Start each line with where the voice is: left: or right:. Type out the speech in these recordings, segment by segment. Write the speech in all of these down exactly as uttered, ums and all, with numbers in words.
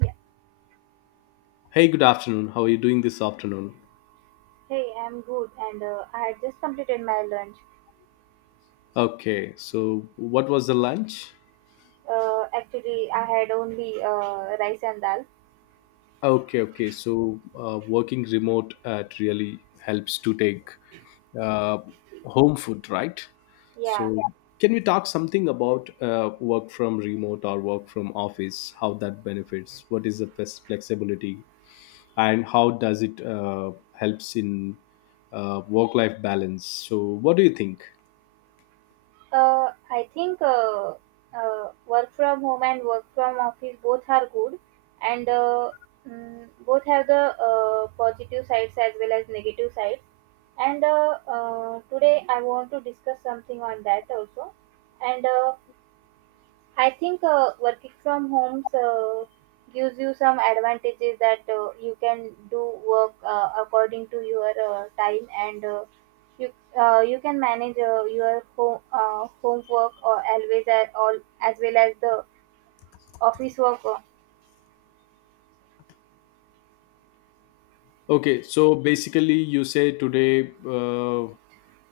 right: Yeah.
left: Hey, good afternoon. How are you doing this afternoon?
right: Hey, I'm good, and uh, I had just completed my lunch.
left: Okay, so what was the lunch?
right: Uh, actually, I had only uh, rice and dal.
left: Okay, okay. So uh, working remote uh, it really helps to take uh, home food, right?
right: Yeah.
left: So yeah. Can we talk something about uh, work from remote or work from office? How that benefits? What is the flex- flexibility, and how does it uh, helps in uh, work life balance? So what do you think?
right: Uh, I think uh, uh, work from home and work from office both are good, and uh, mm, both have the uh, positive sides as well as negative sides. And uh, uh, today, I want to discuss something on that also. And uh, I think uh, working from home uh, gives you some advantages, that uh, you can do work uh, according to your uh, time, and uh, you uh, you can manage uh, your home uh, homework or always at all as well as the office work uh,
left: Okay, so basically, you say today uh,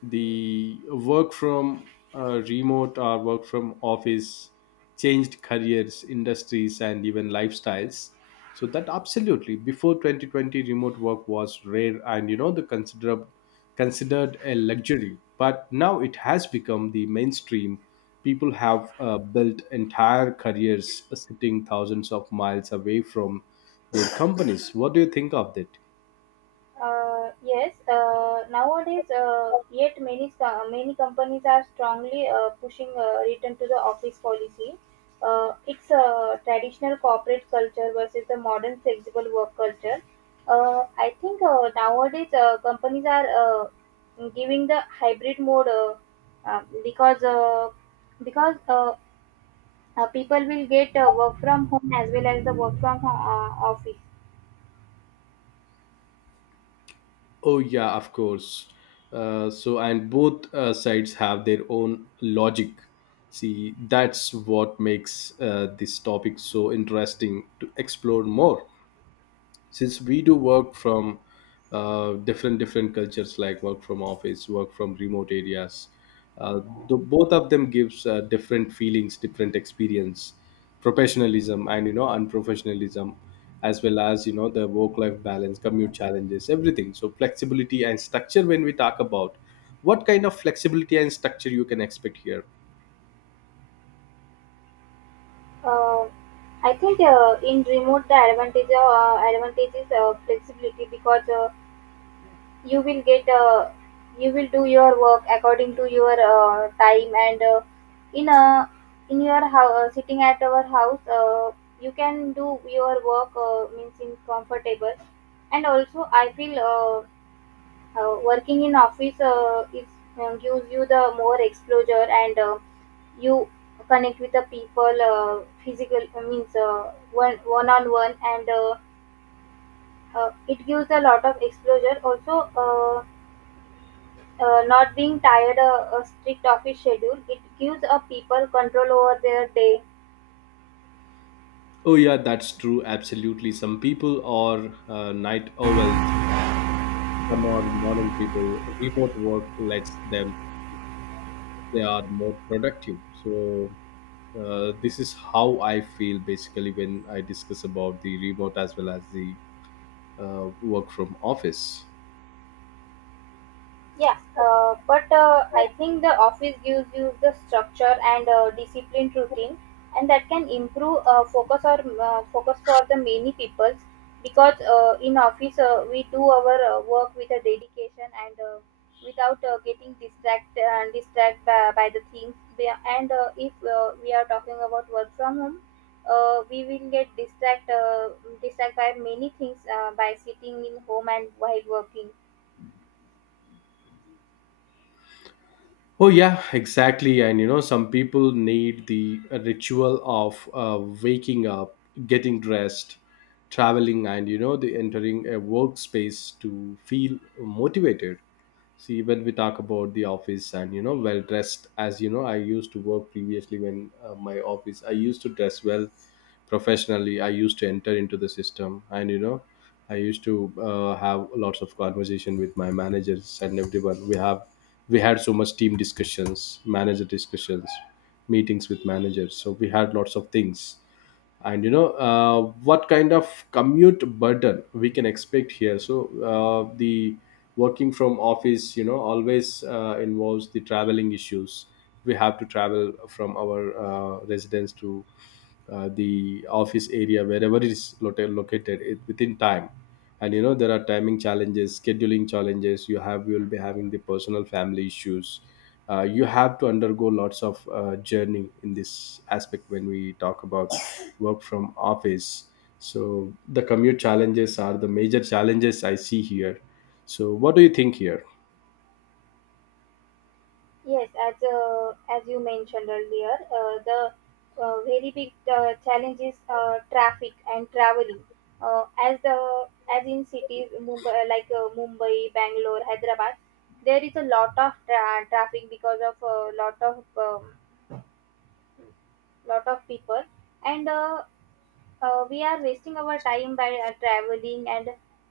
left: the work from uh, remote or work from office changed careers, industries, and even lifestyles. So that absolutely before twenty twenty, remote work was rare and you know the considerable considered a luxury, but now it has become the mainstream. People have uh, built entire careers sitting thousands of miles away from their companies. What do you think of that?
right: Uh, yes, uh, Nowadays, uh, yet many sta- many companies are strongly uh, pushing uh, return to the office policy. Uh, it's a traditional corporate culture versus the modern flexible work culture. Uh, I think uh, nowadays uh, companies are uh, giving the hybrid mode, uh, uh, because uh, because uh, uh, people will get uh, work from home as well as the work from ho- uh, office.
left: Oh, yeah, of course. Uh, so, and both uh, sides have their own logic. See, that's what makes uh, this topic so interesting to explore more, since we do work from uh, different different cultures, like work from office, work from remote areas. uh, the, Both of them gives uh, different feelings, different experience, professionalism, and you know unprofessionalism, as well as you know the work life balance, commute challenges, everything. So flexibility and structure, when we talk about what kind of flexibility and structure you can expect here.
right: Uh, I think uh, in remote the advantage uh, advantage is uh, flexibility, because uh, you will get uh, you will do your work according to your uh, time, and uh, in a in your house, sitting at our house, uh, you can do your work, uh, means in comfortable. And also I feel uh, uh, working in office uh, is uh, gives you the more exposure, and uh, you connect with the people uh, physical I means uh, one one on one, and uh, uh, it gives a lot of exposure also, uh, uh, not being tired, uh, uh, strict office schedule, it gives a people control over their day.
left: Oh yeah, that's true, absolutely. Some people are uh, night owls. Some are morning people. Remote work lets them, they are more productive. So, uh, this is how I feel basically when I discuss about the remote as well as the uh, work from office.
right: Yeah, uh, but uh, I think the office gives you the structure and uh, disciplined routine, and that can improve uh, focus or uh, focus for the many people, because uh, in office uh, we do our uh, work with a dedication, and uh, without uh, getting distracted and distracted by, by the things. We are- And uh, If uh, we are talking about work from home, uh, we will get distracted uh, distract by many things, uh, by sitting in home and while working.
left: Oh, yeah, exactly. And you know, some people need the ritual of uh, waking up, getting dressed, traveling, and you know, the entering a workspace to feel motivated. See, when we talk about the office, and you know well dressed, as you know I used to work previously. When uh, my office, I used to dress well professionally. I used to enter into the system, and you know I used to uh, have lots of conversation with my managers and everyone. We have we had so much team discussions, manager discussions, meetings with managers. So we had lots of things, and you know uh, what kind of commute burden we can expect here? So uh, the working from office, you know always uh, involves the traveling issues. We have to travel from our uh, residence to uh, the office area wherever it is loca- located it, within time. And you know there are timing challenges, scheduling challenges. You have you'll be having the personal family issues. Uh, you have to undergo lots of uh, journey in this aspect when we talk about work from office. So the commute challenges are the major challenges I see here. So what do you think here?
right: Yes, as uh, as you mentioned earlier, uh, the uh, very big uh, challenge is uh, traffic and traveling. Uh, as the as in cities, Mumbai uh, like uh, Mumbai, Bangalore, Hyderabad, there is a lot of tra- traffic because of a lot of um, lot of people, and uh, uh, we are wasting our time by uh, traveling. And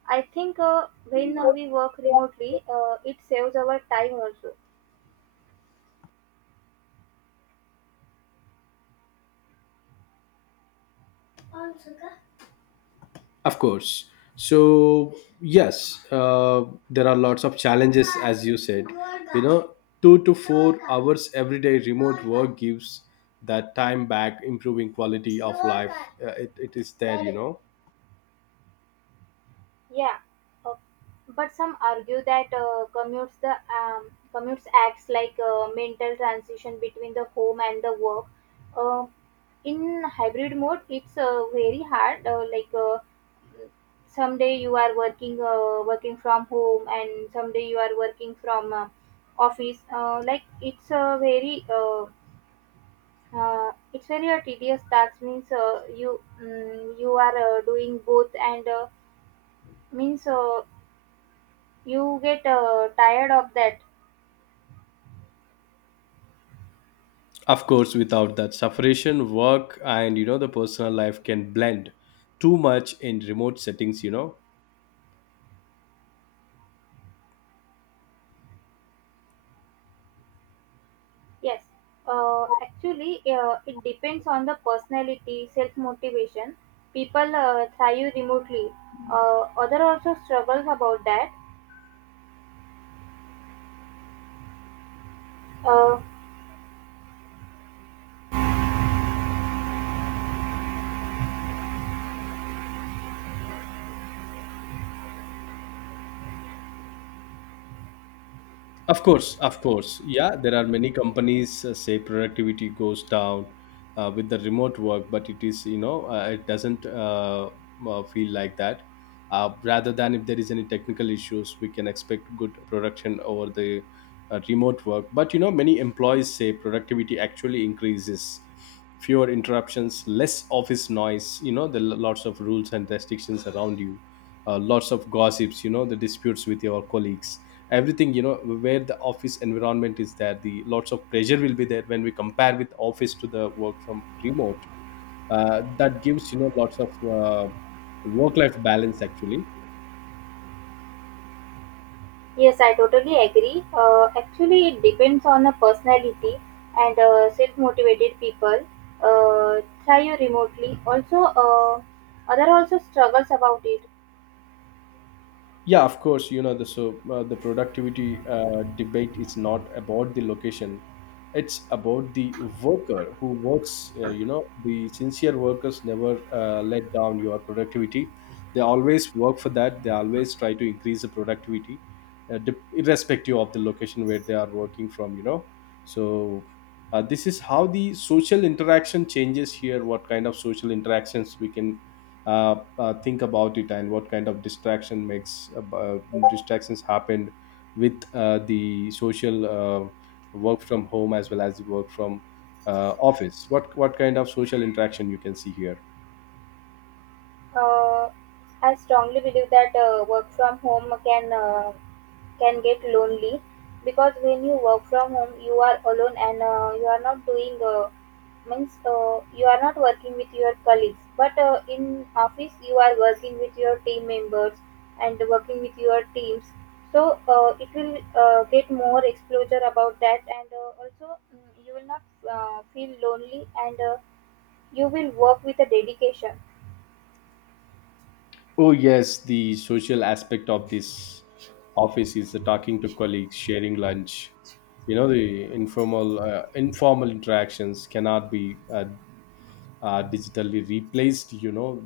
right: I think uh, when uh, we work remotely, uh, it saves our time also.
left: Of course. So, yes, uh, there are lots of challenges, as you said. You know, two to four hours every day remote work gives that time back, improving quality of life. Uh, it, it is there, you know.
right: Yeah, uh, but some argue that uh, commutes the um, commutes acts like a mental transition between the home and the work. Uh, in hybrid mode, it's uh, very hard. Uh, like uh, someday you are working uh, working from home, and someday you are working from uh, office. Uh, like it's a very uh, uh, it's very a tedious task. Means uh, you mm, you are uh, doing both and. Uh, means uh, You get uh, tired of that.
left: Of course, without that separation, work and, you know, the personal life can blend too much in remote settings, you know.
right: Yes. Uh, actually, uh, it depends on the personality, self motivation. People uh, thrive remotely. Uh, other also struggles about that. Uh,
left: Of course, of course. Yeah, there are many companies uh, say productivity goes down uh, with the remote work, but it is, you know, uh, it doesn't uh, uh, feel like that. Uh, rather than if there is any technical issues, we can expect good production over the uh, remote work. But, you know, many employees say productivity actually increases, fewer interruptions, less office noise, you know the l- lots of rules and restrictions around you, uh, lots of gossips, you know the disputes with your colleagues, everything, you know where the office environment is there, the lots of pressure will be there when we compare with office to the work from remote. Uh, that gives you know lots of uh, work life balance actually.
right: yes, I totally agree. Uh, actually, it depends on the personality, and uh, self motivated people uh, thrive remotely. Also, uh, other also struggles about it.
left: Yeah, of course. You know the, so uh, the productivity uh, debate is not about the location; it's about the worker who works. Uh, you know, the sincere workers never uh, let down your productivity. They always work for that. They always try to increase the productivity, uh, dip- irrespective of the location where they are working from. You know, so uh, this is how the social interaction changes here. What kind of social interactions we can uh, uh, think about it? And what kind of distraction makes uh, uh, distractions happened with uh, the social uh, work from home as well as the work from uh, office? What what kind of social interaction you can see here?
right: Uh, I strongly believe that uh, work from home can uh, can get lonely, because when you work from home, you are alone, and uh, you are not doing uh, means uh, you are not working with your colleagues. But uh, in office, you are working with your team members and working with your teams. So uh, it will uh, get more exposure about that, and uh, also mm, you will not uh, feel lonely and. Uh, you will work with a dedication.
left: Oh yes, the social aspect of this office is the talking to colleagues, sharing lunch. You know the informal uh, informal interactions cannot be uh, uh, digitally replaced you know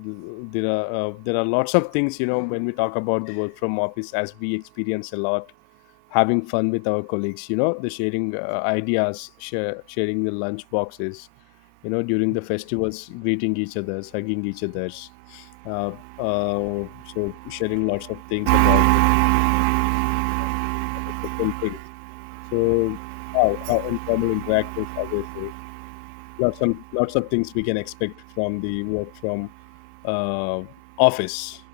left: there are uh, there are lots of things, you know when we talk about the work from office, as we experience a lot, having fun with our colleagues. You know the sharing uh, ideas, share, sharing the lunch boxes, you know during the festivals, greeting each other's, hugging each other's, uh, uh, so sharing lots of things about different things. So how uh, informal interactions, as I say, lots of lots of things we can expect from the work from uh, office.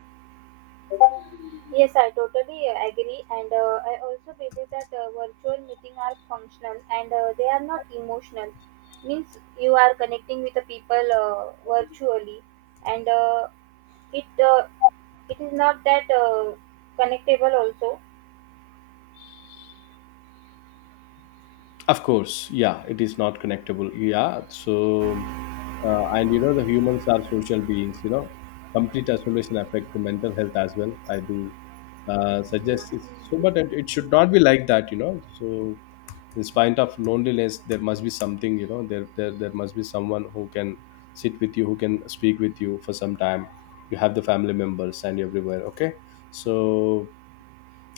right: Yes, I totally uh, agree, and uh, I also believe that uh, virtual meeting are functional and uh, they are not emotional. Means you are connecting with the people uh, virtually, and uh, it uh, it is not that uh, connectable also.
left: Of course, yeah, it is not connectable. Yeah, so uh, and you know the humans are social beings. You know, complete isolation affect the mental health as well. I do uh, suggest it's so, but it, it should not be like that. You know, so in spite of loneliness, there must be something. You know, there there there must be someone who can sit with you, who can speak with you for some time. You have the family members and everywhere. Okay, so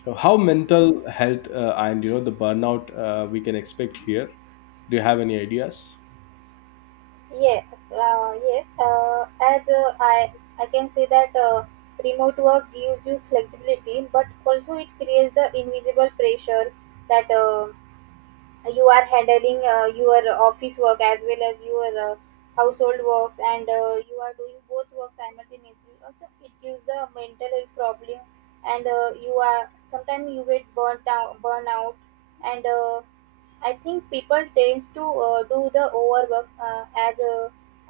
left: so, How mental health uh, and you know the burnout uh, we can expect here? Do you have any ideas?
right: Yes, uh, yes. Uh, as uh, I I can say that uh, remote work gives you flexibility, but also it creates the invisible pressure that. Uh, you are handling uh, your office work as well as your uh, household works, and uh, you are doing both work simultaneously. Also, it gives the mental health problem, and uh, you are sometimes you get burnt out burnout. And uh, i think people tend to uh, do the overwork, uh, as uh,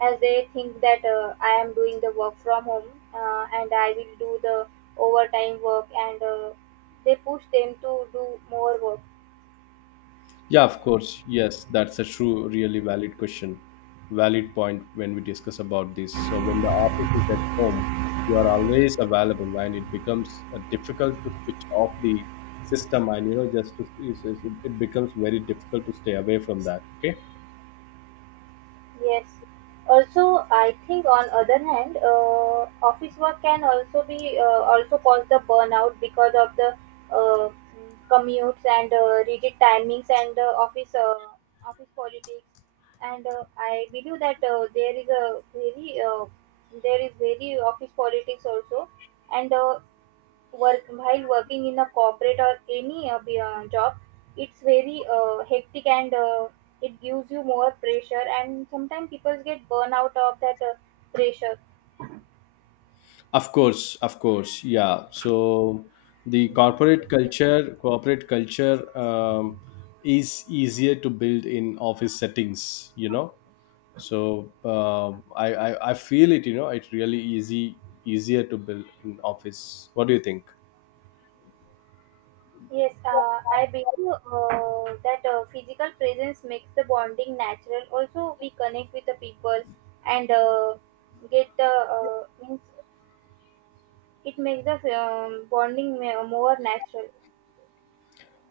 right: as they think that uh, i am doing the work from home, uh, and i will do the overtime work, and uh, they push them to do more work.
left: Yeah, of course. Yes, that's a true, really valid question. Valid point when we discuss about this. So when the office is at home, you are always available, and it becomes uh, difficult to switch off the system, and you know, just to, it's- it's- it becomes very difficult to stay away from that. Okay.
right: Yes. Also, I think on other hand, uh, office work can also be uh, also cause the burnout because of the uh, commutes and uh, rigid timings and uh, office uh, office politics. And uh, I believe that uh, there is a very uh, there is very office politics also, and uh, work while working in a corporate or any uh, be- uh, job. It's very uh, hectic, and uh, it gives you more pressure, and sometimes people get burn out of that uh, pressure.
left: Of course, of course, yeah. So the corporate culture, corporate culture um, is easier to build in office settings. You know, so uh, I, I I feel it. You know, it's really easy easier to build in office. What do you think?
right: Yes, uh, i believe uh, that uh, physical presence makes the bonding natural. Also, we connect with the people, and uh, get the uh, means it makes the um, bonding ma- more natural.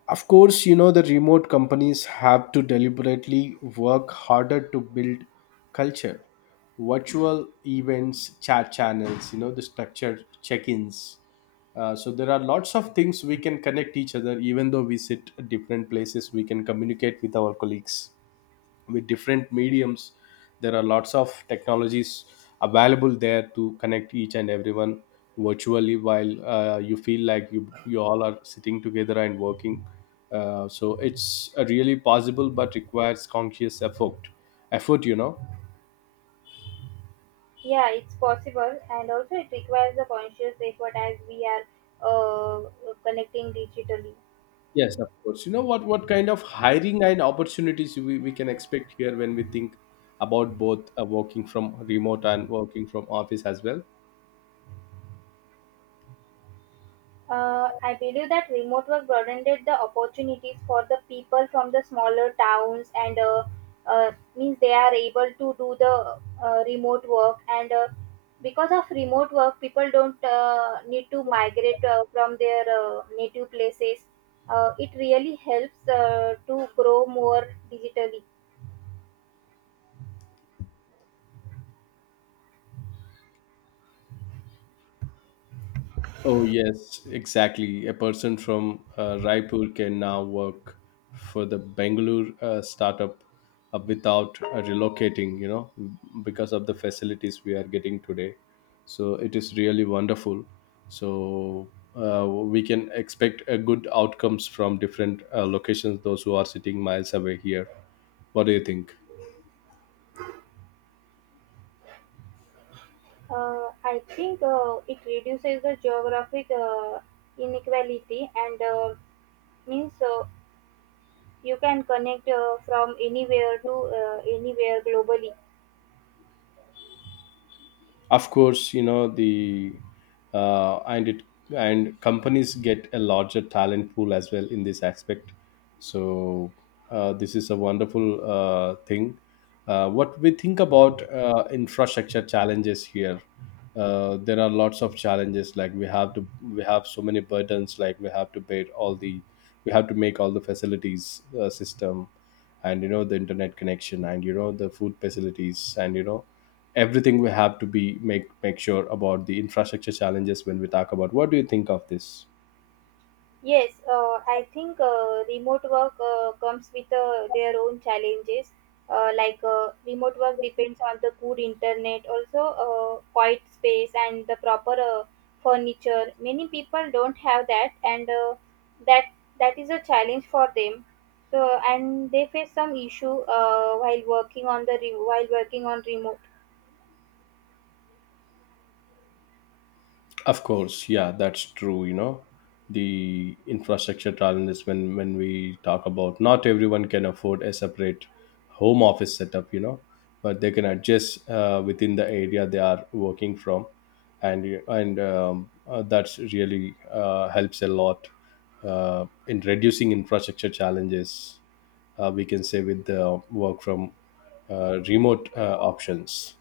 left: Of course, you know, the remote companies have to deliberately work harder to build culture. Virtual events, chat channels, you know, the structured check ins. Uh, so there are lots of things we can connect each other, even though we sit at different places, we can communicate with our colleagues with different mediums. There are lots of technologies available there to connect each and everyone virtually, while uh, you feel like you you all are sitting together and working. Uh, so it's uh, really possible but requires conscious effort effort you know
right: Yeah, it's possible, and also it requires a conscious effort, as we are uh, connecting digitally.
left: Yes, of course. you know what what kind of hiring and opportunities we, we can expect here when we think about both uh, working from remote and working from office as well?
right: Uh, I believe that remote work broadened the opportunities for the people from the smaller towns, and uh, uh, means they are able to do the uh, remote work. And uh, because of remote work, people don't uh, need to migrate uh, from their uh, native places. Uh, it really helps uh, to grow more digitally.
left: Oh, yes, exactly. A person from uh, Raipur can now work for the Bangalore uh, startup uh, without uh, relocating, you know, because of the facilities we are getting today. So it is really wonderful. So uh, we can expect a good outcomes from different uh, locations, those who are sitting miles away here. What do you think?
right: Uh, I think uh, it reduces the geographic uh, inequality, and uh, means uh, you can connect uh, from anywhere to uh, anywhere globally.
left: Of course. You know the uh, and it And companies get a larger talent pool as well in this aspect. So uh, this is a wonderful uh, thing. Uh, what we think about uh, infrastructure challenges here? Uh, there are lots of challenges, like we have to we have so many burdens, like we have to bear all the we have to make all the facilities, uh, system, and you know the internet connection, and you know the food facilities, and you know everything. We have to be make make sure about the infrastructure challenges when we talk about. What do you think of this?
right: Yes, uh, I think uh, remote work uh, comes with uh, their own challenges. Uh, like uh, remote work depends on the good internet, also uh, quiet space and the proper uh, furniture. Many people don't have that, and uh, that that is a challenge for them. So and they face some issue uh, while working on the re- while working on remote.
left: Of course, yeah, that's true. You know the infrastructure challenges, when when we talk about, not everyone can afford a separate home office setup, you know but they can adjust uh, within the area they are working from. And you- and um, uh, That's really uh, helps a lot uh, in reducing infrastructure challenges. Uh, we can say with the work from uh, remote uh, options.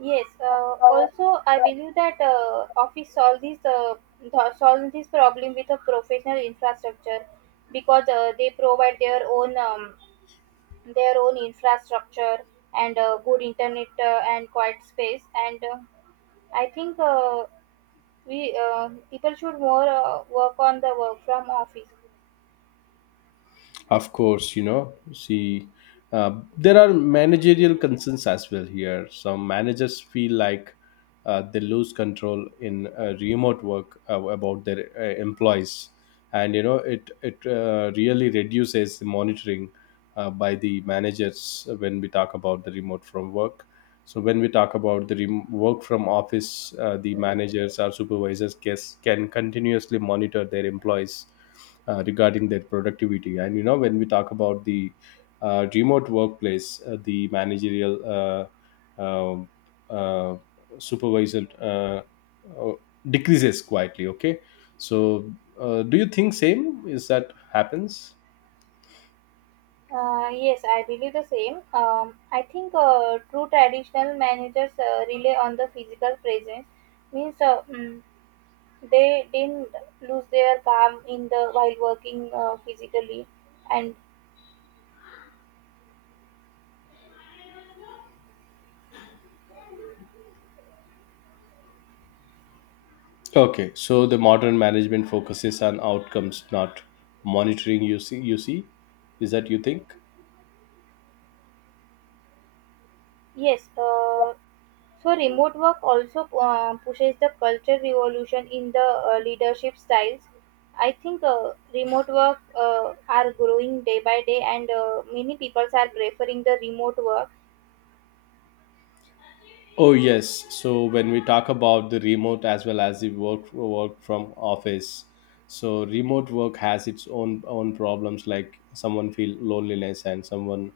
right: Yes. Uh, also, I believe that uh, office solve this uh, th- solve this problem with a professional infrastructure, because uh, they provide their own um, their own infrastructure and uh, good internet, uh, and quiet space. And uh, I think uh, we uh, people should more uh, work on the work from office.
left: Of course, you know, see, uh, there are managerial concerns as well here. Some managers feel like uh, they lose control in uh, remote work uh, about their uh, employees. And you know, it it uh, really reduces the monitoring uh, by the managers when we talk about the remote from work. So when we talk about the rem- work from office, uh, the managers or supervisors guess, can continuously monitor their employees uh, regarding their productivity. And you know, when we talk about the uh, remote workplace, uh, the managerial uh, uh, uh, supervisor uh, uh, decreases quietly. Okay, so uh, do you think same is that happens?
right: Uh, yes, I believe the same. Um, I think uh, true traditional managers uh, rely on the physical presence means. Uh, mm, They didn't lose their calm in the while working uh, physically, and
left: Okay, so the modern management focuses on outcomes, not monitoring. You see, you see, is that you think?
right: yes, uh, so remote work also uh, pushes the culture revolution in the uh, leadership styles. I think uh, remote work uh, are growing day by day, and uh, many people are preferring the remote work.
left: Oh yes. So when we talk about the remote as well as the work work from office, so remote work has its own own problems. Like someone feel loneliness and someone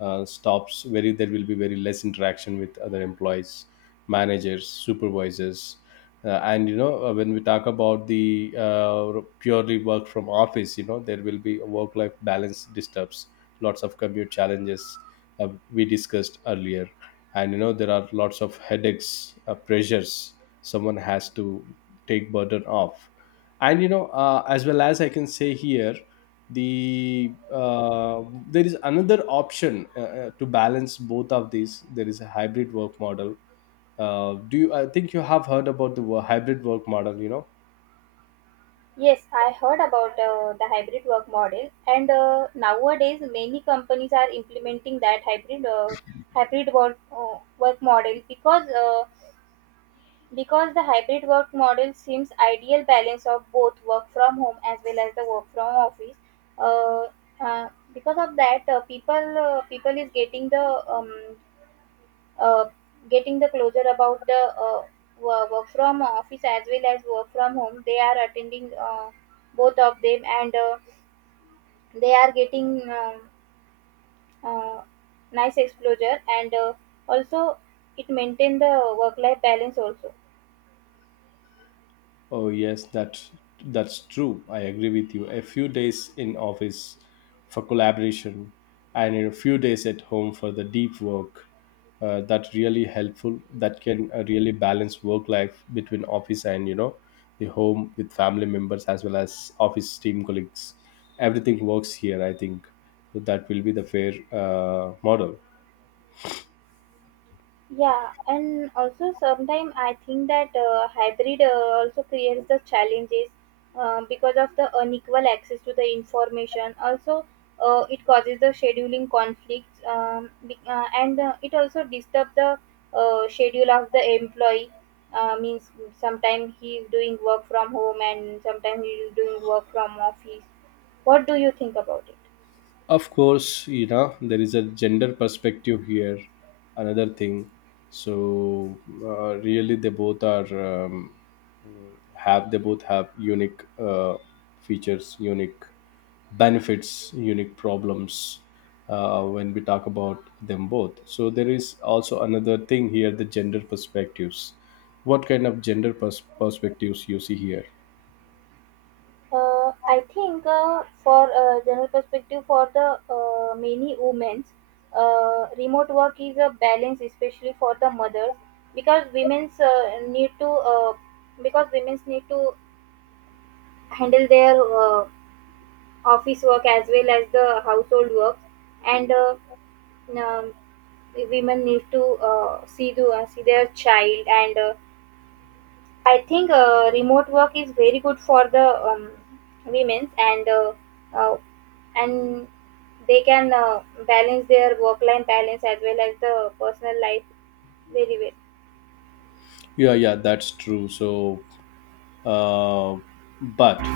left: uh, stops. Very there will be very less interaction with other employees, managers, supervisors, uh, and you know uh, when we talk about the uh, purely work from office, you know there will be a work life balance disturbs, lots of commute challenges uh, we discussed earlier, and you know there are lots of headaches, uh, pressures, someone has to take burden off. And you know, uh, as well as I can say here, the uh, there is another option uh, uh, to balance both of these. There is a hybrid work model. uh, do you, I think you have heard about the wo- hybrid work model, you know
right: Yes, I heard about uh, the hybrid work model, and uh, nowadays many companies are implementing that hybrid uh, hybrid work uh, work model because uh, Because the hybrid work model seems ideal balance of both work from home as well as the work from office, uh, uh, because of that, uh, people uh, people is getting the um, uh, getting the closure about the uh, wo- work from office as well as work from home. They are attending uh, both of them, and uh, they are getting um uh, nice exposure, and uh, also it maintain the work life balance also.
left: Oh yes, that that's true. I agree with you. A few days in office for collaboration, and in a few days at home for the deep work. Uh, that really helpful. That can uh, really balance work life between office and, you know, the home with family members as well as office team colleagues. Everything works here, I think. So that will be the fair uh, model.
right: Yeah, and also sometimes I think that uh, hybrid uh, also creates the challenges, uh, because of the unequal access to the information. Also, uh, it causes the scheduling conflicts, um, be- uh, and uh, it also disturbs the uh, schedule of the employee. Uh, means Sometimes he is doing work from home and sometimes he is doing work from office. What do you think about it?
left: Of course, you know, there is a gender perspective here, another thing. So uh, really they both are, um, have, they both have unique uh, features, unique benefits, unique problems uh, when we talk about them both. So there is also another thing here, the gender perspectives. What kind of gender pers- perspectives you see here?
right: Uh, I think uh, for a general perspective, for the uh, many women, uh, remote work is a balance, especially for the mothers, because women's uh, need to uh, because women's need to handle their uh, office work as well as the household work, and uh, um, women need to uh, see the uh, see their child and uh, I think uh, remote work is very good for the um, women's, and uh, uh, and they can uh, balance their work life balance as well as the personal life very well.
left: Yeah yeah that's true. So uh, but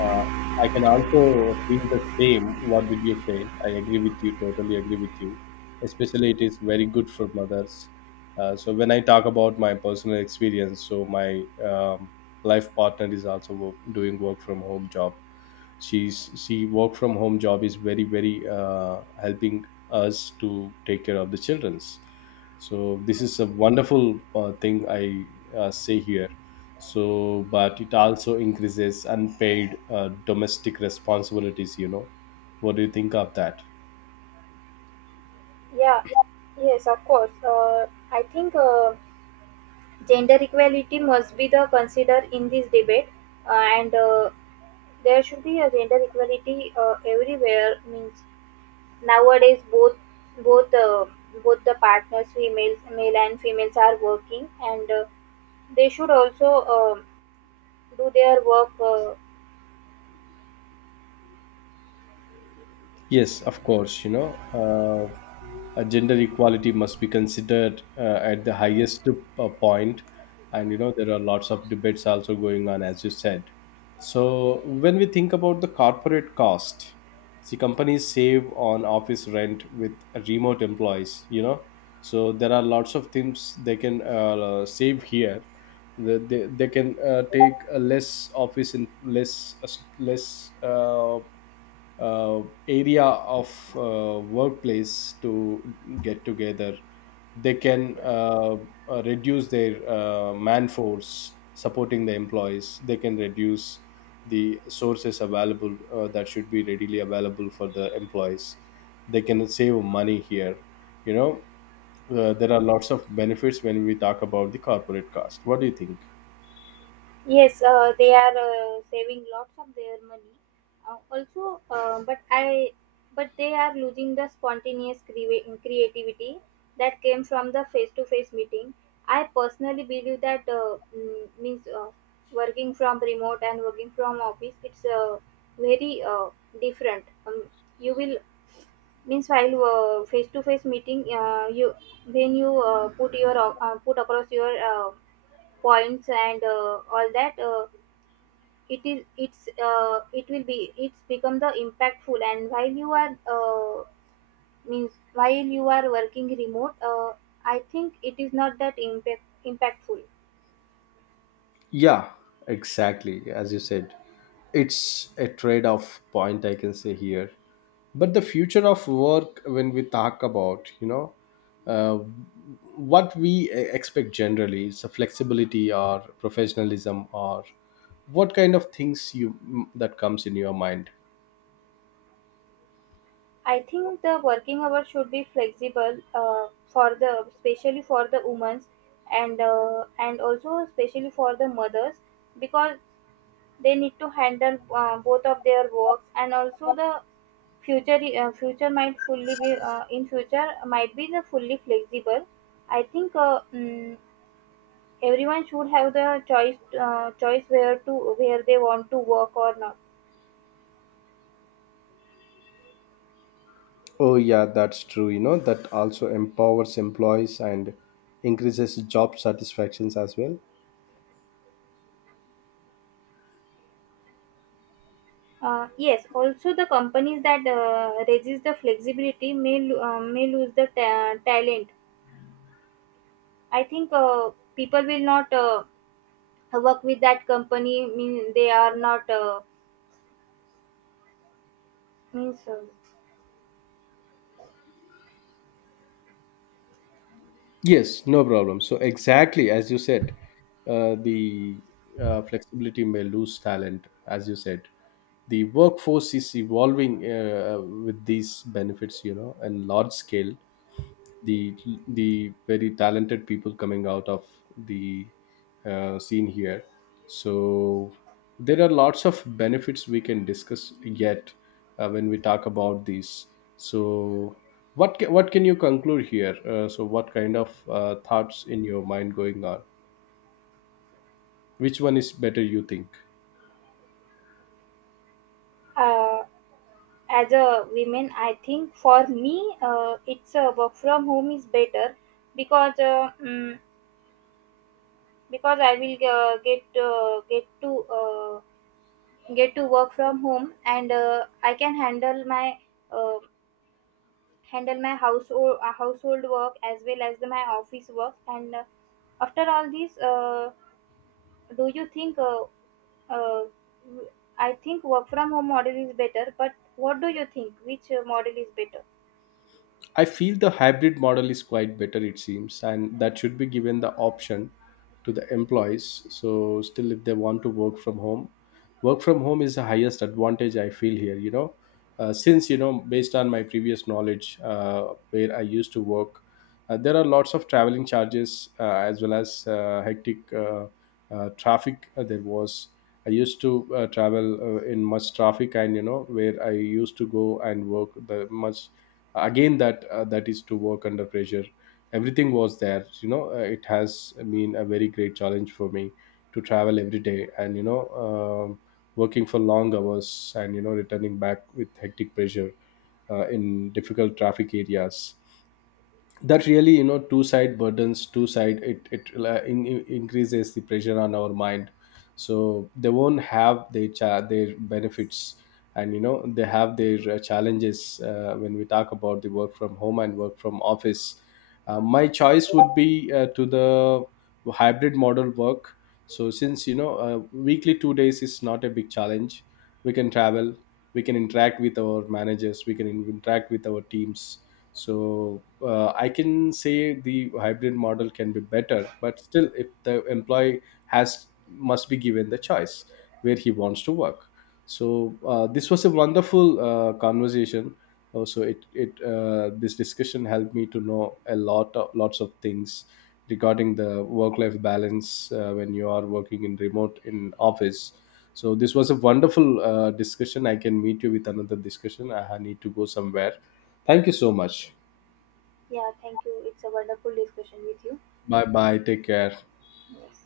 left: Uh, I can also feel the same. What did you say? I agree with you. Totally agree with you. Especially, it is very good for mothers. Uh, so when I talk about my personal experience, so my um, life partner is also wo- doing work from home job. She's she work from home job is very very uh, helping us to take care of the childrens. So this is a wonderful uh, thing I uh, say here. So but it also increases unpaid uh, domestic responsibilities, you know. What do you think of that?
right: Yeah, yes, of course. Uh, I think uh, gender equality must be the consider in this debate, uh, and uh, there should be a gender equality uh, everywhere. Means nowadays, both both uh, both the partners, females, male and females, are working, and uh, they should also um do their work. Uh,
left: Yes, of course. You know, uh, uh, gender equality must be considered uh, at the highest uh, point, and you know there are lots of debates also going on, as you said. So when we think about the corporate cost, see, companies save on office rent with remote employees. You know, so there are lots of things they can uh, save here. The- They, they can uh, take uh, less office in less uh, less. Uh, uh, area of uh, workplace to get together. They can uh, uh, reduce their uh, man force. Supporting the employees, they can reduce the sources available uh, that should be readily available for the employees. They can save money here, you know. uh, there are lots of benefits when we talk about the corporate cost. What do you think?
right: Yes, uh, they are uh, saving lots of their money. Uh, also, uh, but I, but they are losing the spontaneous cre- creativity that came from the face-to-face meeting. I personally believe that uh, mm, means uh, working from remote and working from office. It's uh, very uh, different. Um, you will means while uh, face-to-face meeting, uh, you when you uh, put your uh, put across your uh, points and uh, all that. Uh, it is it's uh, it will be it's become the impactful, and while you are uh, means while you are working remote, uh, i think it is not that impact, impactful.
left: Yeah, exactly. As you said, it's a trade off point, I can say here. But the future of work, when we talk about, you know, uh, what we e- expect generally is a flexibility or professionalism or what kind of things you, mm, that comes in your mind?
right: I think the working hours should be flexible, uh, for the especially for the women, and uh, and also especially for the mothers, because they need to handle uh, both of their works, and also the Future uh, future might fully be uh, in future might be the fully flexible. I think uh, mm, everyone should have the choice uh, choice where to where they want to work or not.
left: Oh yeah, that's true, you know. That also empowers employees and increases job satisfactions as well.
right: Uh, yes, also the companies that uh, resist the flexibility may lo- uh, may lose the ta- talent. I think uh, people will not uh, work with that company. Mean they are not uh, means uh,
left: Yes, no problem. So exactly as you said, uh, the uh, flexibility may lose talent, as you said. The workforce is evolving uh, with these benefits, you know, and large scale, the the very talented people coming out of the uh, scene here. So there are lots of benefits we can discuss yet uh, when we talk about these. So what ca- what can you conclude here? uh, so what kind of uh, thoughts in your mind going on? Which one is better, you think?
right: uh, as a women, i think for me, uh, it's uh, work from home is better, because uh, mm, because i will uh, get uh, get to uh, get to work from home, and uh, i can handle my uh, handle my household uh, household work as well as the, my office work. And uh, after all this, uh, do you think uh, uh, I think work from home model is better. But what do you think, which uh, model is better?
left: I feel the hybrid model is quite better, it seems, and that should be given the option to the employees. So, still, if they want to work from home, work from home is the highest advantage I feel here, you know. Uh, since, you know, based on my previous knowledge uh, where I used to work, uh, there are lots of traveling charges uh, as well as uh, hectic uh, uh, traffic uh, there was. I used to uh, travel uh, in much traffic, and, you know, where I used to go and work the much again. That uh, that is to work under pressure, everything was there, you know. uh, it has been a very great challenge for me to travel every day, and you know, um, working for long hours, and you know, returning back with hectic pressure uh, in difficult traffic areas. That really, you know, two side burdens, two side, it it uh, in, in- increases the pressure on our mind. So they won't have their cha- their benefits, and you know they have their uh, challenges uh, when we talk about the work from home and work from office. uh, my choice would be uh, to the hybrid model work. So since you know, uh, weekly two days is not a big challenge. We can travel, we can interact with our managers, we can interact with our teams. So uh, I can say the hybrid model can be better, but still if the employee has, must be given the choice where he wants to work. So uh, this was a wonderful uh, conversation. Also it it uh, this discussion helped me to know a lot of lots of things regarding the work life balance uh, when you are working in remote in office. So this was a wonderful uh, discussion. I can meet you with another discussion. I ha- need to go somewhere. Thank you so much.
right: Yeah, thank you. It's a wonderful discussion with you.
left: Bye bye. Take care.
right: Yes.